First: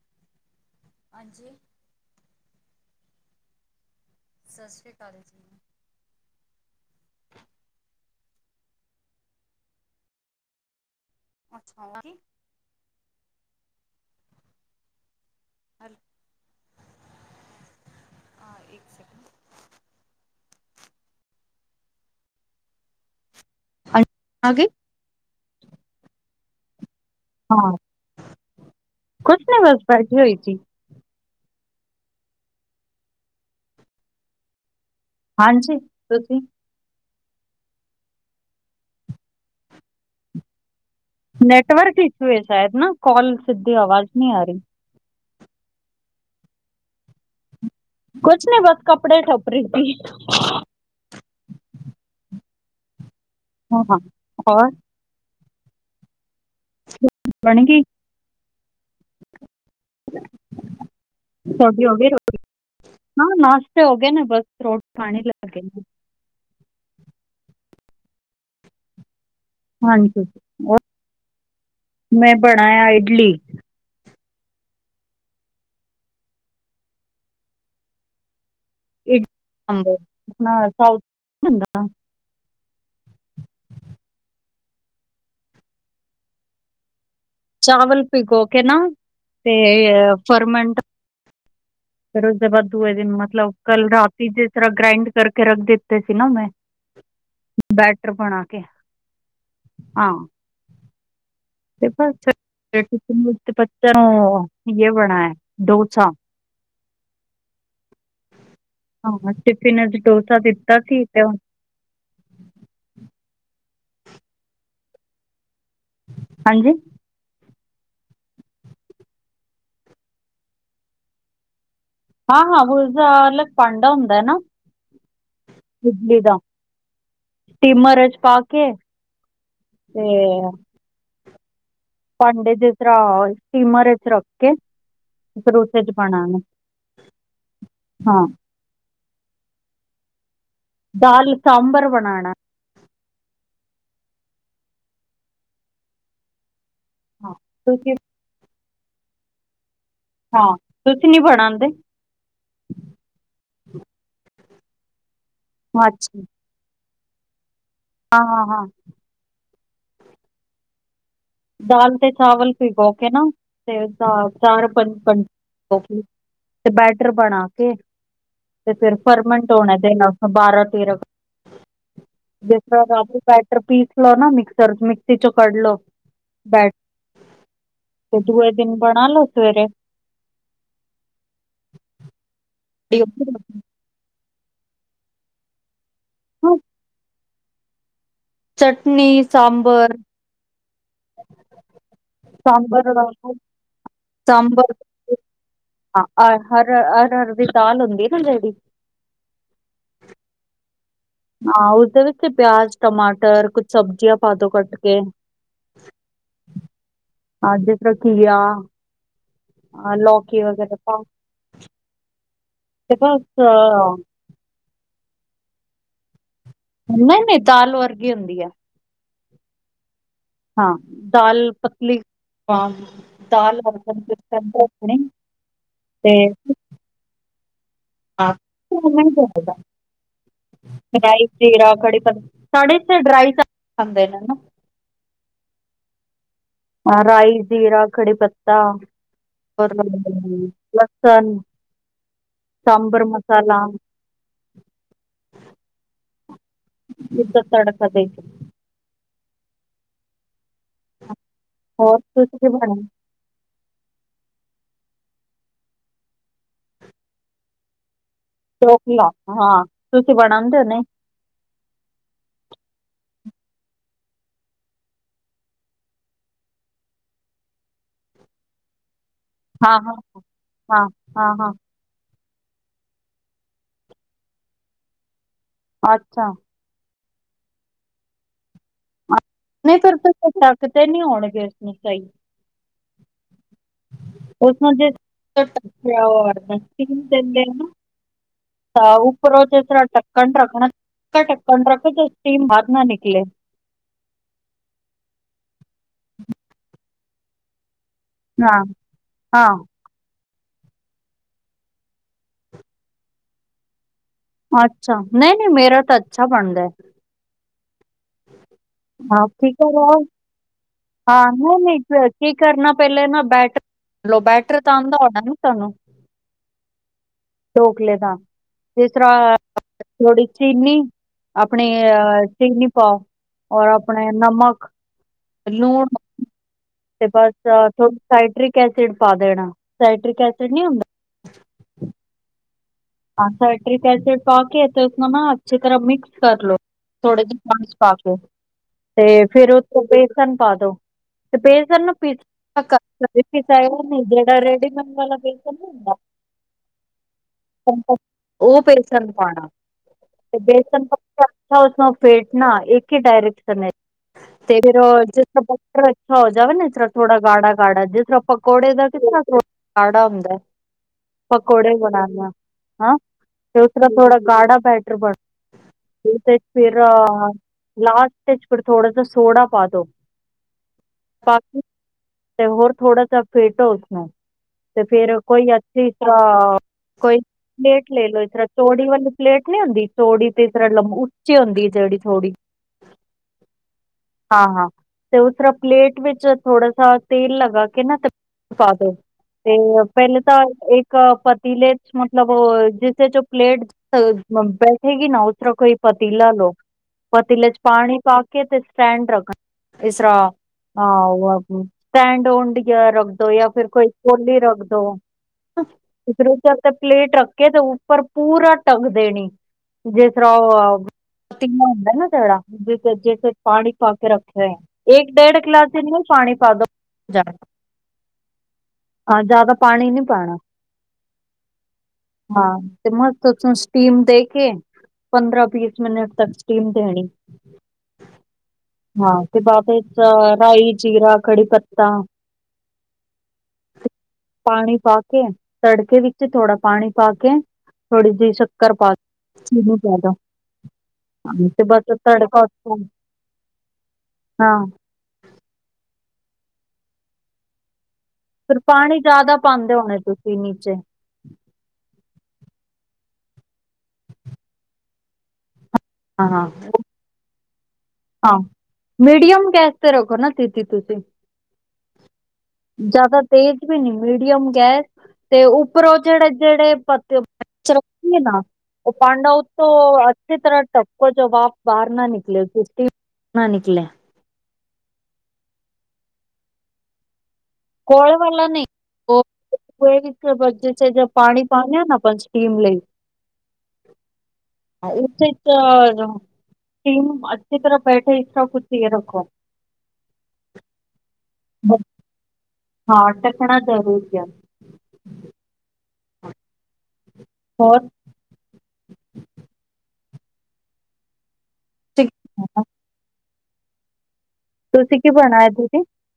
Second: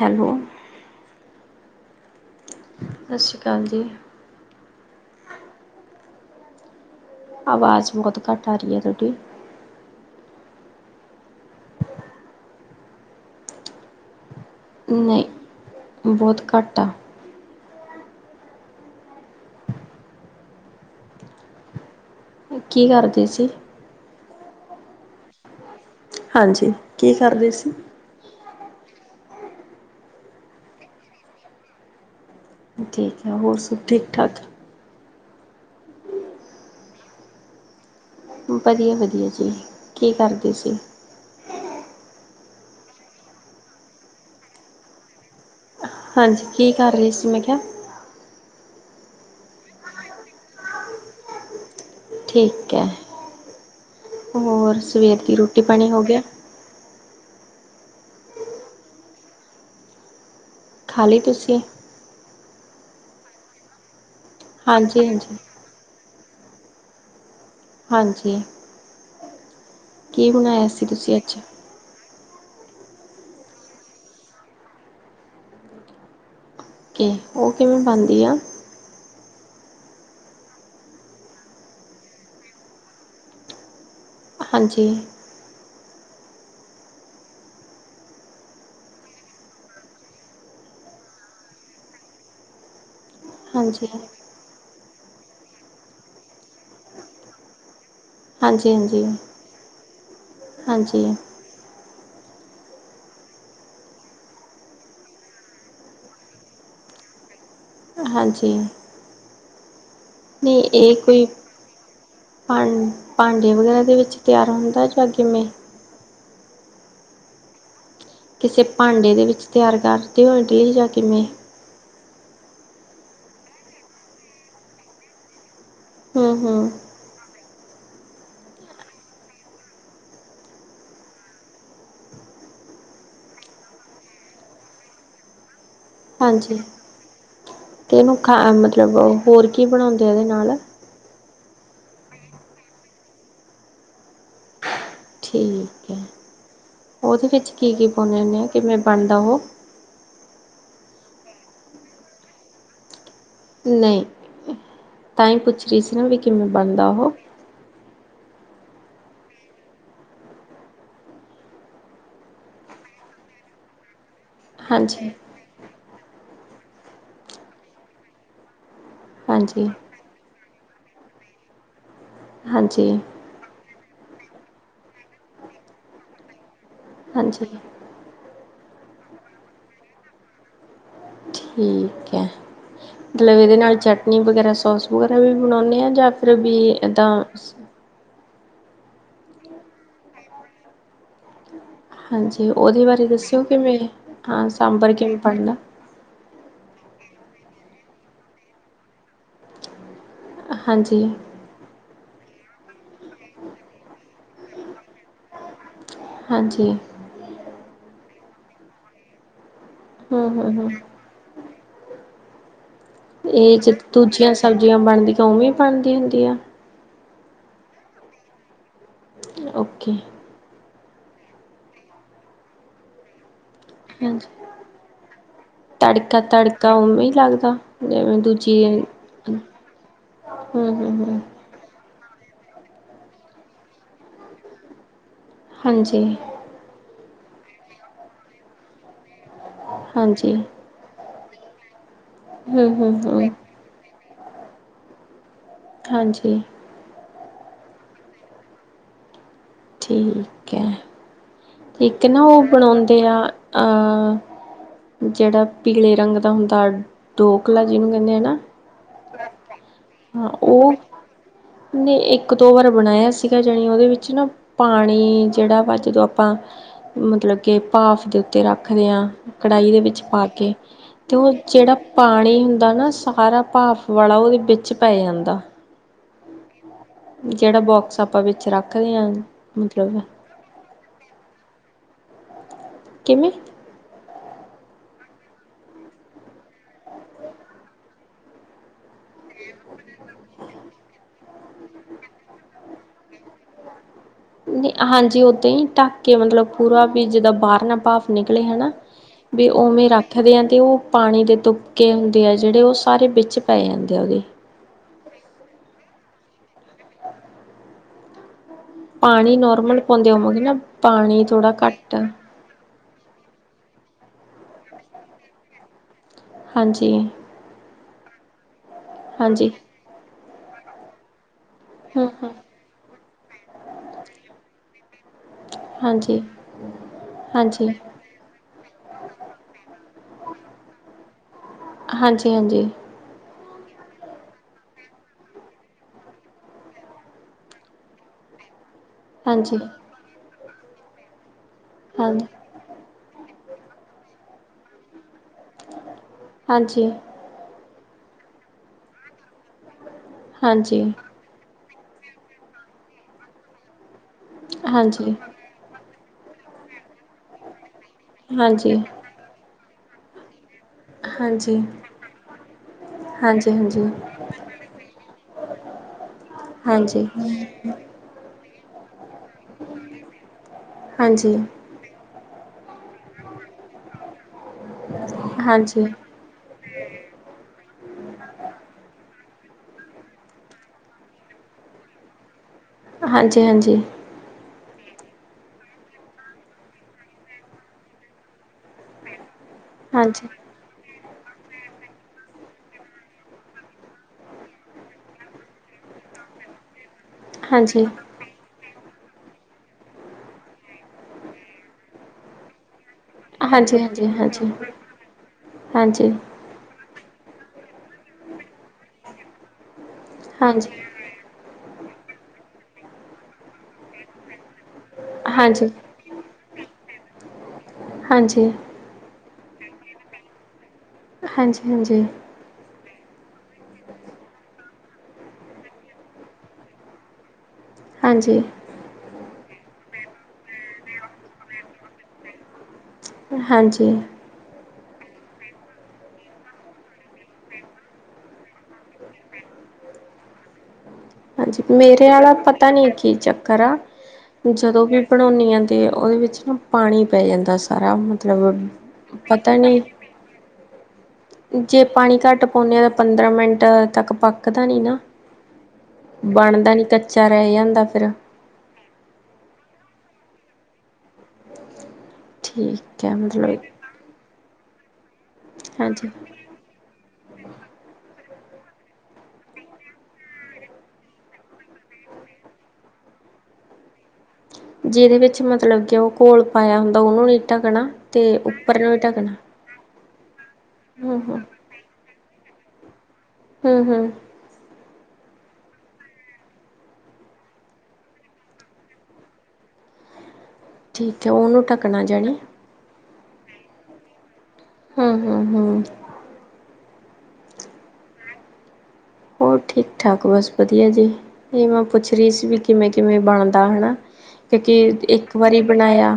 Hello ਹਾਂਜੀ ਸਤਿ ਸ਼੍ਰੀ ਅਕਾਲ ਜੀ। ਸਤਿ ਸ਼੍ਰੀ ਅਕਾਲ ਜੀ। ਆਵਾਜ਼ ਬਹੁਤ ਘੱਟ ਆ ਰਹੀ ਹੈ ਤੁਹਾਡੀ। ਅੱਛਾ ਨਹੀਂ, ਬਹੁਤ ਘੱਟ ਆ। ਇੱਕ ਸੈਕਿੰਡ ਕੀ ਕਰਦੇ ਸੀ? [unintelligible] ਆ ਗਈ। ਹਾਂਜੀ, ਕੀ ਕਰਦੇ ਹਾਂ, ਸੀ? ਕੁਛ ਨੀ ਬਸ ਬੈਠੀ ਹੋਈ ਸੀ। ਠੀਕ ਹੈ ਹੋਰ ਸਭ ਠੀਕ-ਠਾਕ? ਹਾਂਜੀ ਤੁਸੀਂ ਵਧੀਆ-ਵਧੀਆ ਜੀ ਕੀ ਕਰਦੇ ਸੀ? ਨੈਟਵਰਕ ਇਸ਼ੂ ਹੈ ਸ਼ਾਇਦ ਨਾ ਕਾਲ ਸਿੱਧੀ ਆਵਾਜ਼ ਨਹੀਂ ਆ ਰਹੀ। ਹਾਂਜੀ ਕੀ ਕਰ ਰਹੇ ਸੀ ਮੈਂ ਕਿਹਾ? ਕੁਛ ਨੀ ਬਸ ਕੱਪੜੇ ਠੋਪਰੀ ਦੀ। ਠੀਕ ਹੈ, ਹਾਂ ਔਰ ਹੋਰ ਸਵੇਰ ਦੀ ਰੋਟੀ ਪਾਣੀ ਹੋ ਗਿਆ? ਰੋਟੀ ਬਣ ਗਈ। ਖਾ ਲਈ ਤੁਸੀਂ ਹਾਂ ਨਾਸ਼ਤੇ ਹੋ ਗਏ ਨੇ ਬਸ ਰੋਟੀ ਹਾਂਜੀ ਖਾਣ ਹੀ ਹਾਂਜੀ ਲੱਗੇ ਨੇ। ਹਾਂਜੀ ਹਾਂਜੀ, ਕੀ ਬਣਾਇਆ ਸੀ ਤੁਸੀਂ ਅੱਜ ਮੈਂ ਬਣਾਇਆ ਇਡਲੀ। ਓਕੇ ਉਹ ਕਿਵੇਂ ਬਣਦੀ ਆ? [unintelligible] ਹਾਂਜੀ ਚਾਵਲ ਭਿਗੋ ਕੇ ਨਾ, ਤੇ ਫਰਮੰਟ ਫਿਰ ਉਸਦੇ ਬਾਅਦ ਦੂਏ ਦਿਨ ਮਤਲਬ ਹਾਂਜੀ ਕੱਲ ਰਾਤੀ ਜੇ ਤਰ੍ਹਾਂ ਗ੍ਰਾਈੰਡ ਕਰਕੇ ਰੱਖ ਦਿੱਤੇ ਸੀ ਨਾ ਮੈਂ ਬੈਟਰ ਬਣਾ ਕੇ ਹਾਂਜੀ- ਹਾਂਜੀ- ਹਾਂਜੀ ਤੇ [unintelligible] [unintelligible] ਪੱਤਰ ਕੀ ਆ ਬਣਾ ਹੈ ਡੋਸਾ ਹਾਂਜੀ ਹਾਂ ਸਿਫਿਨਜ ਡੋਸਾ ਦਿੱਤਾ ਸੀ ਤੇ ਹਾਂ ਭਾਂਡੇ ਵਗੈਰਾ ਦੇ ਵਿੱਚ ਤਿਆਰ ਹੁੰਦਾ ਜਾਂ ਕਿਵੇਂ? ਹਾਂਜੀ ਕਿਸੇ ਭਾਂਡੇ ਦੇ ਵਿੱਚ ਤਿਆਰ ਕਰਦੇ ਹੋਏ ਡੀ ਜਾਂ ਕਿਵੇਂ? ਹਾਂ-ਹਾਂ ਉਸਦਾ ਅਲੱਗ ਭਾਂਡਾ ਹੁੰਦਾ ਨਾ। ਇਡਲੀ ਹੂੰ ਦਾ। ਹੂੰ ਸਟੀਮਰ 'ਚ ਪਾ ਕੇ ਤੇ ਭਾਂਡੇ ਦੇ ਤਰਾਂ ਸਟੀਮਰ ਚ ਰੱਖ ਕੇ ਫਿਰ ਉਸੇ ਚ ਪਾਣੀ ਹਾਂਜੀ ਕਿਨੂੰ ਹਾਂ ਖਾਣਾ ਮਤਲਬ ਹੋਰ ਕੀ ਬਣਾਉਂਦੇ ਆ ਉਹਦੇ ਨਾਲ ਦਾਲ ਸਾਂਬਰ ਬਣਾਉਣਾ ਠੀਕ ਹੈ ਉਹਦੇ ਹਾਂ ਵਿੱਚ ਕੀ- ਕੀ ਤੁਸੀਂ ਪਾਂਦੇ ਹੁੰਦੇ ਹਾਂ ਕਿਵੇਂ ਬਣਦਾ ਉਹ ਹਾਂ ਤੁਸੀਂ ਨੀ ਬਣਉਂਦੇ ਨਹੀਂ ਤਾਂ ਹੀ ਪੁੱਛ ਰਹੀ ਸੀ ਨਾ ਵੀ ਅੱਛਾ ਕਿਵੇਂ ਬਣਦਾ ਉਹ ਹਾਂ - ਹਾਂ ਦਾਲ ਤੇ ਚਾਵਲ ਭਗੋ ਕੇ ਨਾ ਤੇ ਉਸਦਾ ਚਾਰ ਹਾਂਜੀ ਪੰਜ ਤੇ ਬੈਟਰ ਬਣਾ ਕੇ ਤੇ ਫਿਰ ਪਰਮਨੈਂਟ ਹਾਂਜੀ ਹੋਣਾ ਚਾਹੀਦਾ ਬਾਰਾਂ ਤੇਰਾਂ ਜਿਸ ਹਾਂਜੀ ਤਰ੍ਹਾਂ ਰੈ ਰਿਪੀਟ ਲੋ ਨਾ ਮਿਕਸਰ ਮਿਕ੍ਸੀ ਚੋਂ ਕਢ ਲੋ ਬੈਟ ਹਾਂਜੀ ਤੇ ਦੂਏ ਦਿਨ ਬਣਾ ਲੋ ਸਵੇਰੇ ਠੀਕ ਹੈ ਮਤਲਬ ਇਹਦੇ ਨਾਲ ਚਟਨੀ ਵਗੈਰਾ ਸੋਸ ਵਗੈਰਾ ਵੀ ਬਣਾਉਂਦੇ ਹਾਂ ਜਾਂ ਫਿਰ ਵੀ ਏਦਾਂ ਚਟਨੀ, ਸਾਂਬਰ ਹਾਂਜੀ ਉਹਦੇ ਸਾਂਬਰ ਬਾਰੇ ਦੱਸਿਓ ਕਿਵੇਂ ਹਾਂ ਸਾਂਬਰ ਕਿਵੇਂ ਬਣਦਾ ਹ ਹਰ ਹਰ ਹਰ ਦੀ ਦਾਲ ਹੁੰਦੀ ਨਾ ਜਿਹੜੀ ਹਾਂਜੀ ਹਾਂ ਉਸਦੇ ਵਿੱਚ ਪਿਆਜ, ਟਮਾਟਰ ਕੁਛ ਸਬਜ਼ੀਆਂ ਪਾਦੋ ਕੱਟ ਕੇ ਹਾਂਜੀ ਹਾਂ ਜਿਸ ਤਰ੍ਹਾਂ ਕੀਆ ਹੂੰ ਲਕੋਈ ਹੂੰ ਹੂੰ ਵਗੈਰਾ ਤੇ ਬਸ ਇਹ ਜ ਦੂਜੀਆਂ ਸਬਜ਼ੀਆਂ ਬਣਦੀਆਂ ਉਵੇਂ ਬਣਦੀ ਹੁੰਦੀ ਆ ਉਨੇ ਮੇ ਦਾਲ ਵਰਗੀ ਹੁੰਦੀ ਆ ਓਕੇ ਹਾਂ ਦਾਲ ਪਤਲੀ ਪੰਪ ਦਾਲ ਹਾਂਜੀ [unintelligible] ਤੇ ਤਾਂ ਉਵੇਂ ਹੀ ਲੱਗਦਾ ਜਿਵੇਂ ਦੂਜੀ ਵਾਰੀ ਤੇ ਹੂ ਹੂ ਹੂ ਰਾਈ ਜੀਰਾ ਕੜੀ ਪ ਸੜੇਥੇ ਡਰਾਈ ਖਾਂਦੇ ਨੇ ਹਨਾ ਹਾਂਜੀ ਰਾਈਸ ਜੀਰਾ ਖੜੀ ਪੱਤਾ ਹੋਰ ਹਾਂਜੀ ਲਸਨ ਹੂੰ ਹੂੰ ਸਾਂਬਰ ਹੂੰ ਮਸਾਲ ਹਾਂਜੀ ਜਿੱਦਾਂ ਤੜਫਦੇ ਅਤੇ ਠੀਕ ਹੈ ਇੱਕ ਨਾ ਉਹ ਤੁਸੀਂ ਬਣਾ ਬਣਾਉਂਦੇ ਆ ਅ ਜਿਹੜਾ ਪੀਲੇ ਰੰਗ ਦਾ ਹੁੰਦਾ ਡੋਕਲਾ ਜਿਹਨੂੰ ਕਹਿੰਨੇ ਆ ਨਾ ਡੋਕਲਾ ਹਾਂ ਤੁਸੀਂ ਬਣਾਦੇ ਹੋ ਨੇ ਨਈ ਇੱਕ ਦੋ ਵਾਰ ਬਣਾਇਆ ਸੀਗਾ ਜਣੀ ਉਹਦੇ ਵਿੱਚ ਨਾ ਪਾਣੀ ਜਿਹੜਾ ਵਾ ਜਦੋਂ ਆਪਾਂ ਮਤਲਬ ਕਿ ਭਾਫ ਦੇ ਉੱਤੇ ਰੱਖਦੇ ਹਾਂ ਕੜਾਹੀ ਹਾਂ ਦੇ ਹਾਂ ਵਿੱਚ ਪਾ ਕੇ ਹਾਂ ਤੇ ਹਾਂ ਉਹ ਹਾਂ ਜੇਹੜਾ ਪਾਣੀ ਹੁੰਦਾ ਨਾ ਸਾਰਾ ਭਾਫ਼ ਵਾਲਾ ਉਹਦੇ ਵਿੱਚ ਪੈ ਜਾਂਦਾ ਅੱਛਾ। ਜਿਹੜਾ ਬੋਕਸ ਆਪਾਂ ਵਿੱਚ ਰੱਖ ਨਹੀਂ ਫਿਰ ਥੱਕ ਦੇ ਨੀ ਹੋਣਗੇ ਉਸਨੂੰ ਸਹੀ ਕਿਵੇਂ? ਉਸ ਜ ਦਿੰਦੇ ਨਾ ਤਾਂ ਉੱਪਰੋਂ ਜ ਤ ਟਕਣ ਰੱਖਣਾ ਟਕਣ ਰੱਖ ਜੋ ਸਟੀਮ ਬਾਹਰ ਨਾ ਨਿਕਲੇ ਹਾਂਜੀ ਉਦਾਂ ਹੀ ਢੱਕ ਕੇ ਮਤਲਬ ਪੂਰਾ ਵੀ ਜਿੱਦਾਂ ਬਾਹਰ ਨਾ ਪਾ ਨਿਕਲੇ ਹਨਾ ਵੀ ਉਹਵੇਂ ਰੱਖ ਹਵਿਆ ਤੇ ਉਹ ਪਾਣੀ ਦੇ ਤੁੁਪਕੇ ਹੁੰਦੇ ਆ ਜਿਹੜੇ ਉਹ ਸਾਰੇ ਵਿੱਚ ਪੈ ਜਾਂਦੇ ਆ ਉਹਦੇ ਅੱਛਾ ਨਹੀਂ-ਨਹੀਂ ਮੇਰਾ ਤਾਂ ਅੱਛਾ ਬਣਦਾ ਪਾਣੀ ਨੋਰਮਲ ਪਾਉਂਦੇ ਹੋਵੋਗੇ ਨਾ ਪਾਣੀ ਹਾਂ ਥੋੜ੍ਹਾ ਨਹੀਂ ਘੱਟ ਨਹੀਂ ਕੀ ਕਰਨਾ ਪਹਿਲੇ ਨਾ ਬੈਟ ਬੈਟਰ ਤਾਂ ਆੱਦਾ ਹੋਣਾ ਨਾ ਤੁਹਾਨੂੰ ਹਾਂਜੀ ਢੋਕਲੇ ਦਾ ਜਿਸ ਤਰ੍ਹਾਂ ਹਾਂਜੀ ਥੋੜੀ ਚੀਨੀ ਆਪਣੇ ਹੂੰ ਅ ਹੂੰ ਚੀਨੀ ਪਾਓ ਔਰ ਆਪਣੇ ਨਮਕ ਲੂਣ ਹਾਂਜੀ ਤੇ ਬਸ ਹਾਂਜੀ। ਥੋ ਸਾਇਟਰ੍ਰਿਕ ਏਸਿਡ ਪਾ ਦੇਣਾ ਸਾਇਟਰ੍ਰਿਕ ਏਸਿਡ ਨਹੀਂ ਹੁੰਦਾ ਹਾਂਜੀ ਹਾਂਜੀ ਹਾਂ ਸੈਟ੍ਰਿਕ ਏਸਿਡ ਪਾ ਕੇ ਤੇ ਉਸਨੂੰ ਨਾ ਅੱਛੀ ਤਰ੍ਹਾਂ ਮਿਕ੍ਸ ਕਰ ਲੋ ਥੋੜੇ ਜਿਹੇ ਪਾਣੀ ਚ ਪਾ ਕੇ ਤੇ ਫੇਰ ਹਾਂਜੀ ਉਥੋਂ ਬੇਸਨ ਪਾ ਦੋ ਤੇ ਬੇਸਨ ਨ ਹਾਂ ਪੀ ਹਾਂਜੀ। ਨ ਜਿਹੜਾ ਰੇਡੀਮੈਂਡ ਵਾਲਾ ਬੇਸਨ ਨੀ ਹੁੰਦਾ ਹਾਂਜੀ ਉਹ ਬੇਸਣ ਪਾਣਾ ਤੇ ਹਾਂਜੀ ਹਾਂਜੀ ਬੇਸਣ ਹਾਂਜੀ। ਪ ਹਾਊਸ ਨਾਲ ਫੇਟਣਾ ਇੱਕ ਹੀ ਡਾਇਰਕਸ਼ਨ ਚ ਤੇ ਫਿਰ ਹਾਂਜੀ ਜ ਬ [unintelligible] ਹੋ ਜਾਵੇ ਨਾ ਇ ਤਰਾਂ ਥੋੜਾ ਗਾੜਾ ਗਾੜਾ ਜਿਸ ਤਰ੍ਹਾਂ ਪਕੌੜੇ ਹਾਂਜੀ ਦਾ ਕਿਸ ਤਰ੍ਹਾਂ ਗਾੜਾ ਹੁੰਦਾ ਪਕੌੜੇ ਬਣਾਨਾ ਹਂ ਹਾਂਜੀ ਤੇ ਉਸਰ ਥੋੜਾ [unintelligible] ਗਾੜਾ ਬੈਟਰ ਬੜ ਫਿਰ ਹਾਂਜੀ ਲਾਟ [unintelligible] ਤੇ ਫਿਰ ਥੋੜਾ ਜ ਸੋਡਾ ਪਾ ਦੋ ਹਾਂਜੀ ਬਾਕੀ ਤੇ ਹੋਰ ਥੋੜਾ ਜਿਆ ਫੇਟੋ ਉਸਨੂੰ ਤੇ ਫੇਰ ਕੋਈ ਹਾਂਜੀ। ਅੱਛੀ ਹਹ ਕੋਈ [unintelligible] ਪਲੇਟ ਲੈ ਲਓ ਇਸ ਤਰ੍ਹਾਂ ਚੌੜੀ ਵਾਲੀ ਪਲੇਟ ਨੀ ਹੁੰਦੀ ਚੌੜੀ ਤੇ ਇਸ ਤਰ੍ਹਾਂ ਲੰਬ ਉੱਚੀ ਹੁੰਦੀ ਏ ਜੇਹੜੀ ਥੋੜੀ ਹਾਂਜੀ ਹਾਂਜੀ ਹਾਂ ਹਾਂ ਤੇ ਉਸ ਤਰਾ ਪਲੇਟ ਵਿੱਚ ਥੋੜਾ ਸਾ ਤੇਲ ਲਗਾ ਕੇ ਨਾ ਤੇ ਪਾ ਦੋ ਪਹਿਲੇ ਹਾਂਜੀ ਤਾਂ ਇੱਕ ਪਤੀਲੇ ਚ ਮਤਲਬ ਉਹ ਜਿਸ ਇਚ ੳਹ [unintelligible] ਪਲੇਟ ਬੈਠੇਗੀ ਨਾ ਉਸ ਤਰ੍ਹਾਂ ਕੋਈ ਪਤੀਲਾ ਪਤੀਲੇ ਚ ਹਾਂਜੀ ਪਾਣੀ ਪਾ ਸਟਡ ਰ ਇਸਰਾ ਸਟਡਡ ਰ [unintelligible] ਤੇ ਯਾ ਫਿਰ ਹਾਂਜੀ ਕੋਈ ਹਾਂਜੀ ਕੋਲੀ ਰੱਖ ਦੋ ਹਾਂਜੀ ਤੇ ਪਲੇਟ ਰੱਖ ਕੇ ਤੇ ਉੱਪਰ ਪੂਰਾ ਢਕ ਦੇਣੀ ਜਿਸ ਤਰ੍ਹਾਂ ਹਾਂਜੀ ਉਹ ਪਤੀਲਾ ਹੁੰਦਾ ਨਾ ਜਿਹੜਾ ਜੇੇ ਦੇ ਚ ਪਾਣੀ ਪਾ ਕੇ ਰੱਖਿਏ ਏਕ ਡੇਢ ਗਿਲਾਸ ਹਾਂਜੀ ਹਾਂਜੀ ਜਿਨਾਂ ਪਾਣੀ ਪਾ ਦੋ ਹਾਂਜੀ ਹਾਂ ਜ਼ਿਆਦਾ ਪਾਣੀ ਨੀ ਪਾਣਾ ਹਾਂਜੀ ਹਾਂਜੀ ਹਾਂ, ਤੇ ਮਸ ਤੂੰ ਸਟੀਮ, ਦੇ ਕੇ। ਪੰਦਰਾਂ, ਬੀਸ ਮਿੰਟ ਤੱਕ, ਸਟੀਮ ਦੇਣੀ। ਹਾਂਜੀ। ਹਾਂ, ਤੇ ਬਾਬੇ ਰਾਈ, ਜੀਰਾ, ਕੜੀ ਪਤਾ। ਹਾਂਜੀ ਪਾਣੀ ਪਾ ਕੇ ਤੜਕੇ ਦੀ ਥੋੜਾ ਪਾਣੀ ਪਾ ਕੇ ਥੋੜ੍ਹੀ ਜਿਹੀ ਸ਼ੱਕਰ ਪਾ ਕੇ ੳਨੂੰ ਦੇ ਦੋ ਹਾਂਜੀ ਤੇ ਬਸ ਮੇਰੇ ਆਲਾ ਤੜਕਾ ਪਤਾ ਉੱਤੋਂ ਨੀ ਕੀ ਚੱਕਰ ਆ ਹਾਂ ਜਦੋਂ ਵੀ ਬਣਾਉਂਨੀ ਆ ਤੇ ਉਹਦੇ ਵਿੱਚ ਨਾ ਪਾਣੀ ਪੈ ਜਾਂਦਾ ਸਾਰਾ ਮਤ ਫਿਰ ਪਾਣੀ ਜਿਆਦਾ ਪਾਂਦੇ ਹੋਣੇ ਤੁਸੀਂ ਨੀਚੇ ਜੇ ਪਾਣੀ ਘੱਟ ਪਾਉਂਨੇ ਆ ਤਾਂ ਪੰਦਰਾਂ ਮਿੰਟ ਤੱਕ ਪੱਕਦਾ ਨਹੀਂ ਨਾ ਹਾਂ ਬਾਣਦਾ ਨੀ ਕੱਚਾ ਰਹਿ ਜਾਂਦਾ ਫੇਿਰ ਮਿਡੀਅਮ ਗੈਸ ਤੇ ਰੱਖੋ ਨਾ ਦੀਦੀ ਤੁਸੀਂ ਠੀਕ ਹੈ ਜਿਆਦਾ ਤੇਜ ਮਤਲਬ ਵੀ ਨੀ ਮੀਡੀਅਮ ਗੈਸ ਤੇ ਉੱਪਰੋਂ ਹਾਂਜੀ ਜਿਹੜੇ ਜਿਹੜੇ [unintelligible] ਪੀ ਨਾ ਉਹ ਪਾਾਂਡਾ ਔਤੋਂ, ਅੱਛੀ ਤਰਾਂ ਢੋਕੋ, ਜੋ ਭਾਪ ਬਾਹਰ ਨਾ ਨਿਕਲੇ। ਤੀ- ਨਾ ਨਕਲੇੈ [unintelligible] ਜਿਹਦੇ ਵਿੱਚ, ਮਤਲਬ ਕਿ ਉਹ ਘੋਲ ਪਾਇਆ ਹੁੰਦਾ। ਉਹਨੂੰ ਨੀ ਢਕਣਾ, ਤੇ ਉੱਪਰ ਨੂੰ ਹੀ ਢਕਣਾ। ਪਾਣੀ ਪਾਿਆ ਨਾ ਆਪ ਸਟੀਮ ਲਈ [unintelligible] ਹੂੰ- ਹੂੰ। ਇਸੇ ਸਟੀਮ ਨੂੰ, ਅੱਛੀ ਤਰਾਂ, ਬੈਠੇ ਇਸਾ ਕੁਛ ਰੱਖੋ। ਠੀਕ ਹੈ। ਉਹਨੂੰ ਢੱਕਣਾ ਜਾਣੇ। ਹਾਂ, ਟਕਣਾ ਜ਼ਰੂਰੀ ਆ। ਹੂੰ- ਹੂੰ, ਹੂੰ। ਹੋਰ? ਹੋਰ, ਠੀਕ- ਠਾਕ, ਬਸ ਵਧੀਆ ਜੀ। ਇਹ ਮੈਂ ਪੁੱਛ ਰਹੀ ਸੀ। ਵੀ ਕਿਵੇਂ? ਕਿਵੇਂ ਬਣਦਾ? ਹਨਾ, ਕਿਉਂਕਿ ਤੁਸੀਂ ਕੀ ਇੱਕ ਬਣਾਇਆ ਵਾਰੀ ਦੀਦੀ ਬਣਾਇਆ।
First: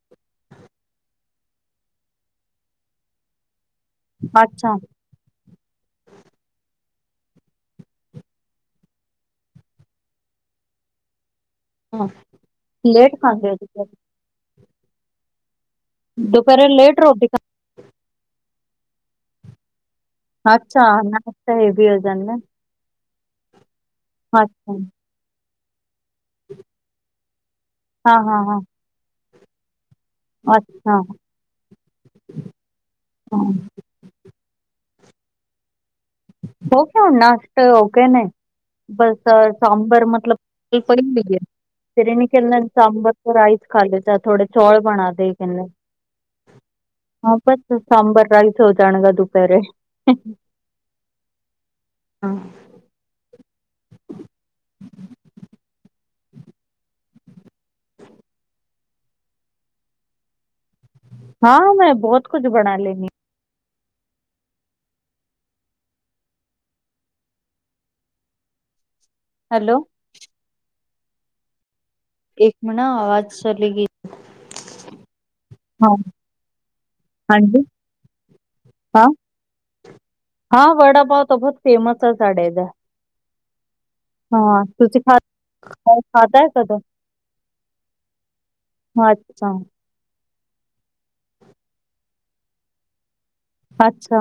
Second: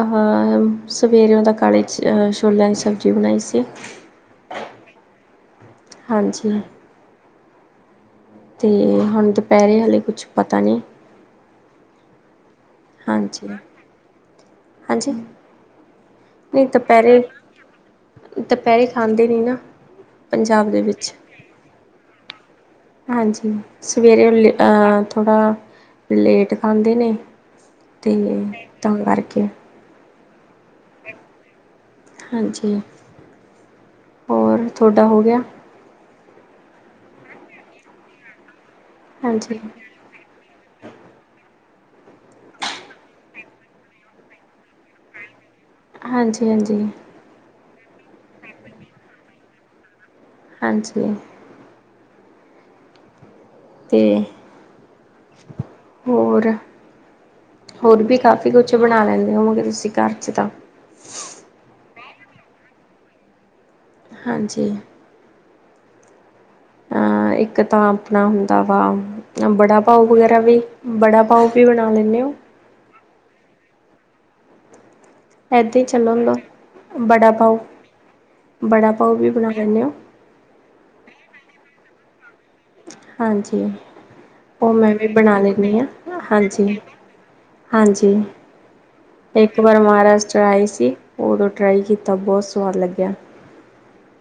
ਹਾ, ਸਵੇਰੇ ਉਹਦਾ, ਕਾਲੇ ਛੋਲਿਆਂ ਦੀ, ਸਬਜ਼ੀ ਬਣਾਈ ਸੀ। ਅੱਛਾ। ਹਾਂਜੀ। ਤੇ ਹੁਣ, ਦੁਪਹਿਰੇ, ਹਾਲੇ ਕੁਛ ਪਤਾ ਨਹੀਂ। ਹਾਂ। ਲੇਟ ਹਾਂਜੀ। ਖਾਂਦੇ ਹੋ ਤੁਸੀਂ ਹਾਂਜੀ। ਨਹੀਂ ਲੇਟ ਦੁਪਹਿਰੇ। ਰੋਟੀ ਖਾ ਦੁਪਹਿਰੇ, ਖਾਂਦੇ ਨੀ, ਨਾ। ਪੰਜਾਬ ਅੱਛਾ, ਦੇ ਵਿੱਚ ਅਾ ਹੈ ਵੀ, ਹੋ ਜਾਂਦਾ। ਹਾਂਜੀ। ਸਵੇਰੇ ਵੇਲੇ ਅੱਛਾ ਤਾਂ, ਥੋੜਾ ਲੇਟ ਖਾਂਦੇ ਨੇ। ਤੇ, ਹਾਂ ਤਾਂ ਕਰਕੇ। ਅੱਛ- ਹਾਂਜੀ। ਹੋਰ, ਤੁਹਾਡਾ ਹੋ ਗਿਆ? ਹੋਣ, ਨਾਸ਼ਟ ਹੋ ਗਏ ਨੇ, ਬਸ ਹਾਂਜੀ ਸਬਰ ਮਤਲਬ। ਪਣੀ ਨਹੀਂ ਹੈ [unintelligible] ਫੇਰ ਇਹ ਨ ਕਹਿੰਦੇ, ਸਾਂਬਰ ਤੇ ਰਾਈਸ ਖਾ ਲਤਾ ਥੋੜੇ ਚੌਲ ਬਣਾ ਦੇ, ਕਹਿੰਦਾ। ਹਾਂਜੀ- ਹਾਂਜੀ। ਹਾਂ ਬਸ, ਸਾਂਬਰ ਰਾਈਸ, ਹੋ ਜਾਣਗਾ ਦੁਪਹਿਰੇ। ਹਾਂਜੀ। ਹਾਂ। ਤੇ, ਹੋਰ? ਹੋਰ ਵੀ ਕਾਫੀ ਕੁਛ, ਬਣਾ ਲੈਂਦੇ ਹੋਵਗੇ, ਤੁਸੀਂ ਘਰ ਚ ਤਾਂ। ਹਾਂ, ਮੈਂ, ਬਹੁਤ ਕੁੱਝ, ਬਣਾ ਲੈਂਣੀ ਹਾਂਜੀ। ਅਹ, ਇੱਕ ਤਾਂ ਆਪਣਾ, ਹੁੰਦਾ ਵਾ, ਤੇ ਏ ਬੜਾ ਪਾਓ। ਤੁਸੀਂ ਬੜਾ ਪਾਓ ਵੀ ਬਣਾ ਲੈਂਦੇ ਹੋ ਇੱਕ ਮ ਨਾ ਆਵਾਜ਼ ਚਲੀ ਗਈ ਇਦੇ ਹੀ ਚੱਲਣੁੰਦਾ ਵੜਾ ਪਓ ਵੜਾ ਪਓ ਵੀ ਬਣਾ ਲੈਂਦੇ ਹ ਹਾਂ, ਵੜਾ, ਪਾਓ ਤਾਂ, ਬਹੁਤ ਫੇਮਸ ਹੈ। ਸਾਡੇ ਦਾ। ਹਾਂਜੀ, ਉਹ ਮੈਂ ਵੀ, ਬਣਾ ਲੈਂਦੀ ਹਾਂ। ਹਾਂਜੀ। ਹਾਂਜੀ। ਇੱਕ ਵਾਰ ਮਹਾਰਾਸ਼ਟਰ ਚ। ਦਰ ਆਈ ਸੀ। ਉਦੋਂ ਟਰਾਈ ਕੀਤਾ, ਬਹੁਤ ਸਵਾਦ ਲੱਗਿਆ। ਅੱਛਾ।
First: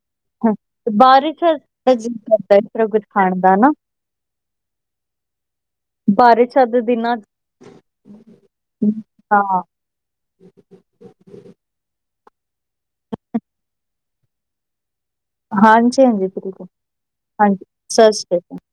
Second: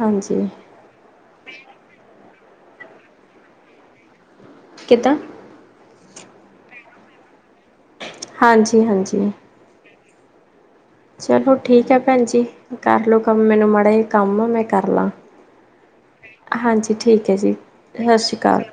ਹਾਂਜੀ ਹ। ਬਾਰਿਸ਼ [unintelligible] ਕਰਦਾ ਇਸਰੋਂ ਕੁਝ ਖਾਣ ਦਾ ਹਨਾ ਕਿੱਦਾਂ? ਬਾਰ ਛੱਤ ਦਿਨਾਂ। ਹਾਂਜੀ- ਹਾਂਜੀ। ਹ ਚਲੋ ਠੀਕ ਹੈ ਭੈਣ ਜ ਕਰਲੋ ਕੰਮ ਮੈਨੂੰ ਮਾੜਾ ਜ ਕੰਮ ਆ ਮੈਂ ਕਰ ਲਾਂ ਹਾਂਜੀ ਹਾਂਜੀ ਬਿਲਕੁਲ ਹਾਂਜੀ ਠੀਕ ਹੈ ਜੀ ਸਤਿ ਸ੍ਰੀ ਅਕਾਲ